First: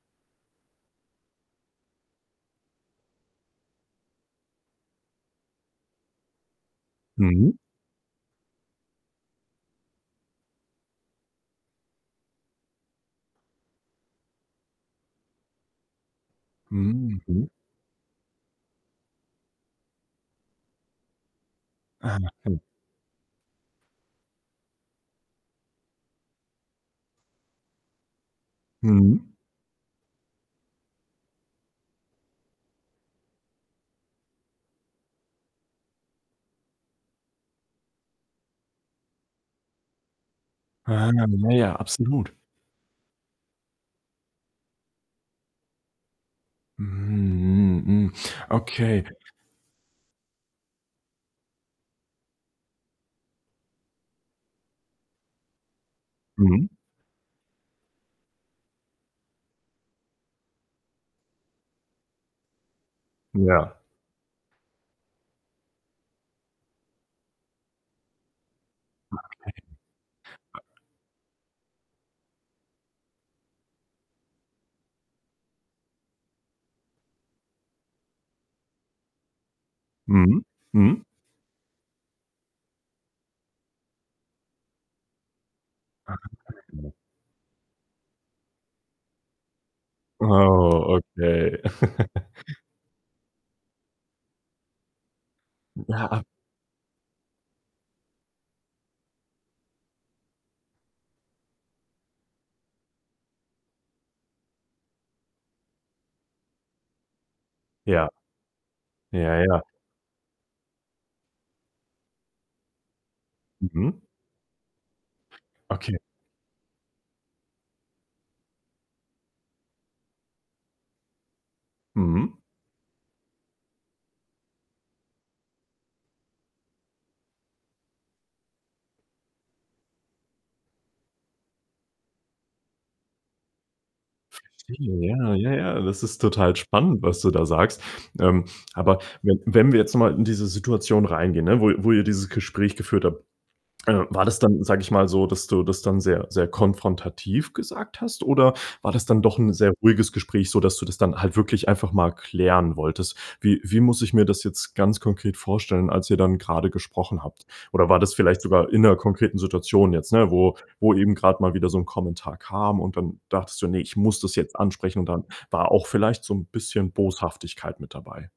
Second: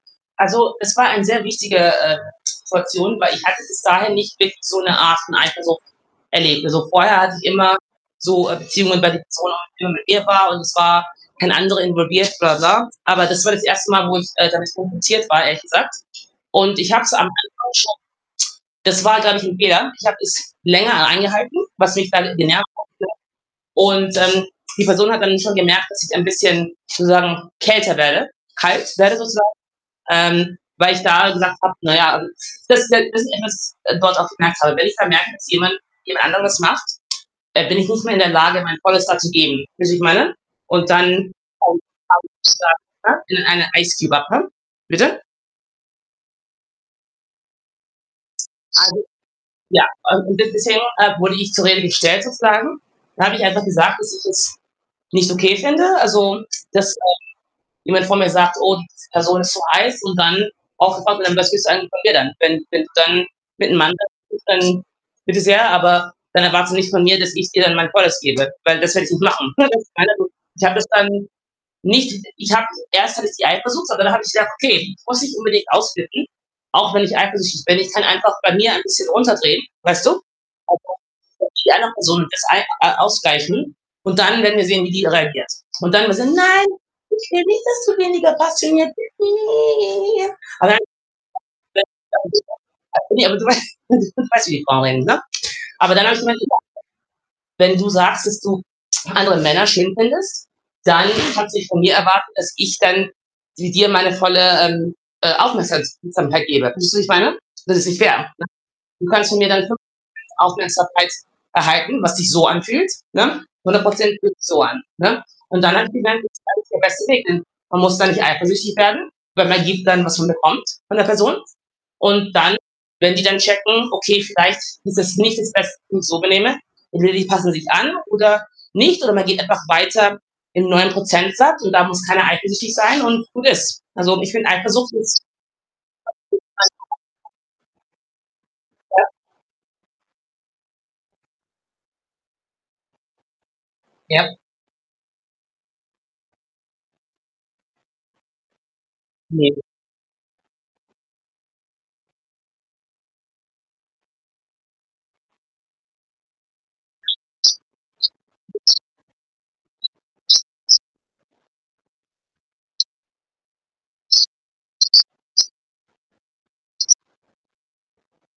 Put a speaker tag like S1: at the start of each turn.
S1: Also, es war ein sehr wichtige, äh, Situation, weil ich hatte bis dahin nicht wirklich so 'ne Art von Eifersucht erlebt. Also, vorher hatte ich
S2: Mhm.
S1: immer so, äh, Beziehungen, [unintelligible] immer mit mir war und es war kein anderer involviert, bla, bla, bla. Aber das war das 1. Mal, wo ich, äh, damit konfrontiert war, ehrlich gesagt und ich habe es
S2: Hm,
S1: am
S2: mhm.
S1: Anfang schon das war, glaube ich, 'n Fehler. Ich habe das länger eingehalten, was mich
S2: Aha,
S1: dann in die
S2: hm.
S1: [unintelligible] und, ähm, die Person hat dann schon gemerkt, dass ich ein bisschen sozusagen kälter werde kalt werde
S2: Mhm.
S1: sozusagen, ähm, weil ich da gesagt habe: „Na ja“ also, das halt das ist etwas, äh, dort auch gemerkt habe. Wenn ich dann merke, dass jemand jemand anderes macht, äh, bin ich nicht mehr in der Lage, mein volles da zu geben, weißt du, wie ich meine? Und
S2: Ah, ja,
S1: dann
S2: ja, absolut.
S1: [unintelligible] in einer [unintelligible] bitte?
S2: Hm, hm, hm,
S1: Also,
S2: okay.
S1: ja, und und des deswegen, äh, wurde ich zur Rede gestellt sozusagen. Da habe ich einfach gesagt, dass ich es nicht okay finde, also,
S2: Mhm.
S1: dass, ähm, jemand von mir sagt: „Oh, diese Person, ist so heiß“ und dann auch sofort: „Ähm, was willst du eigentlich von mir dann?“, wenn wenn du dann
S2: Ja.
S1: mit'm Mann [unintelligible] dann, bitte sehr, aber dann erwarte nicht von mir, dass ich dir dann mein Volles gebe, weil das werde ich nicht machen.
S2: Okay.
S1: [unintelligible] Ich habe das dann nicht ich habe erst habe ich die Eifersucht, aber dann habe ich gedacht: „Okay, muss ich unbedingt ausflippen, auch wenn ich eifersüchtig bin?“ Ich kann einfach bei mir ein bisschen runterdrehen, weißt du?
S2: Mhm,
S1: [unintelligible]
S2: mhm.
S1: wie anderen Personen das einfach, äh, ausgleichen und dann werden wir sehen, wie die reagiert. Und dann war so: „Nein,
S2: [unintelligible]
S1: ich will nicht, dass du weniger passioniert bist.“ Aber dann
S2: Oh, okay.
S1: [unintelligible] ne, aber du weißt du weißt, wie Frauen reden, ne? Aber dann habe ich
S2: [unintelligible]
S1: mir halt gedacht: „Wenn du sagst, dass du andere Männer schön findest, dann kannst du nicht von mir erwarten, dass ich dann di dir meine volle, ähm, äh, Aufmerksams samkeit gebe.“ Weißt du, wie ich meine? Das ist nicht
S2: Ja.
S1: fair, ne? Du kannst
S2: Ja,
S1: von mir
S2: ja.
S1: dann [unintelligible] Aufmerksamkeit erhalten, was sich so anfühlt, ne? hundert
S2: Mhm.
S1: Prozent fühlt sich so an, ne? Und dann habe ich
S2: Okay.
S1: gesagt: „Ist eigentlich der beste Weg“, ne? Man muss da nicht eifersüchtig werden, weil man gibt dann, was man bekommt von der Person und
S2: Mhm.
S1: dann, wenn die dann checken: „Okay, vielleicht ist das nicht das Beste [unintelligible] so benehme“, entweder die passen sich an oder nicht oder man geht einfach weiter im neuen Prozentsatz und da muss keiner eifersüchtig sein und gut ist. Also, ich finde, Eifersucht
S2: Verstehe,
S1: ist.
S2: ja, ja, ja, das ist total spannend, was
S1: [unintelligible]
S2: du da sagst. Ähm, aber
S1: Ja.
S2: wenn wenn wir jetzt noch mal in diese Situation reingehen, ne, wo i wo ihr dieses Gespräch geführt habt, äh, war
S1: Ja.
S2: das dann, sage ich mal, so, dass du das dann sehr sehr konfrontativ gesagt hast? Oder war das dann doch 'n
S1: Ne.
S2: sehr ruhiges Gespräch, sodass du das dann halt wirklich einfach mal klären wolltest? Wie wie muss ich mir das jetzt ganz konkret vorstellen, als ihr dann grade gesprochen habt? Oder war das vielleicht sogar in 'ner konkreten Situation jetzt, ne, wo wo eben grad mal wieder so 'n Kommentar kam und dann dachtest du: „Ne, ich muss das jetzt ansprechen“ und dann war auch vielleicht so 'n bisschen Boshaftigkeit mit dabei?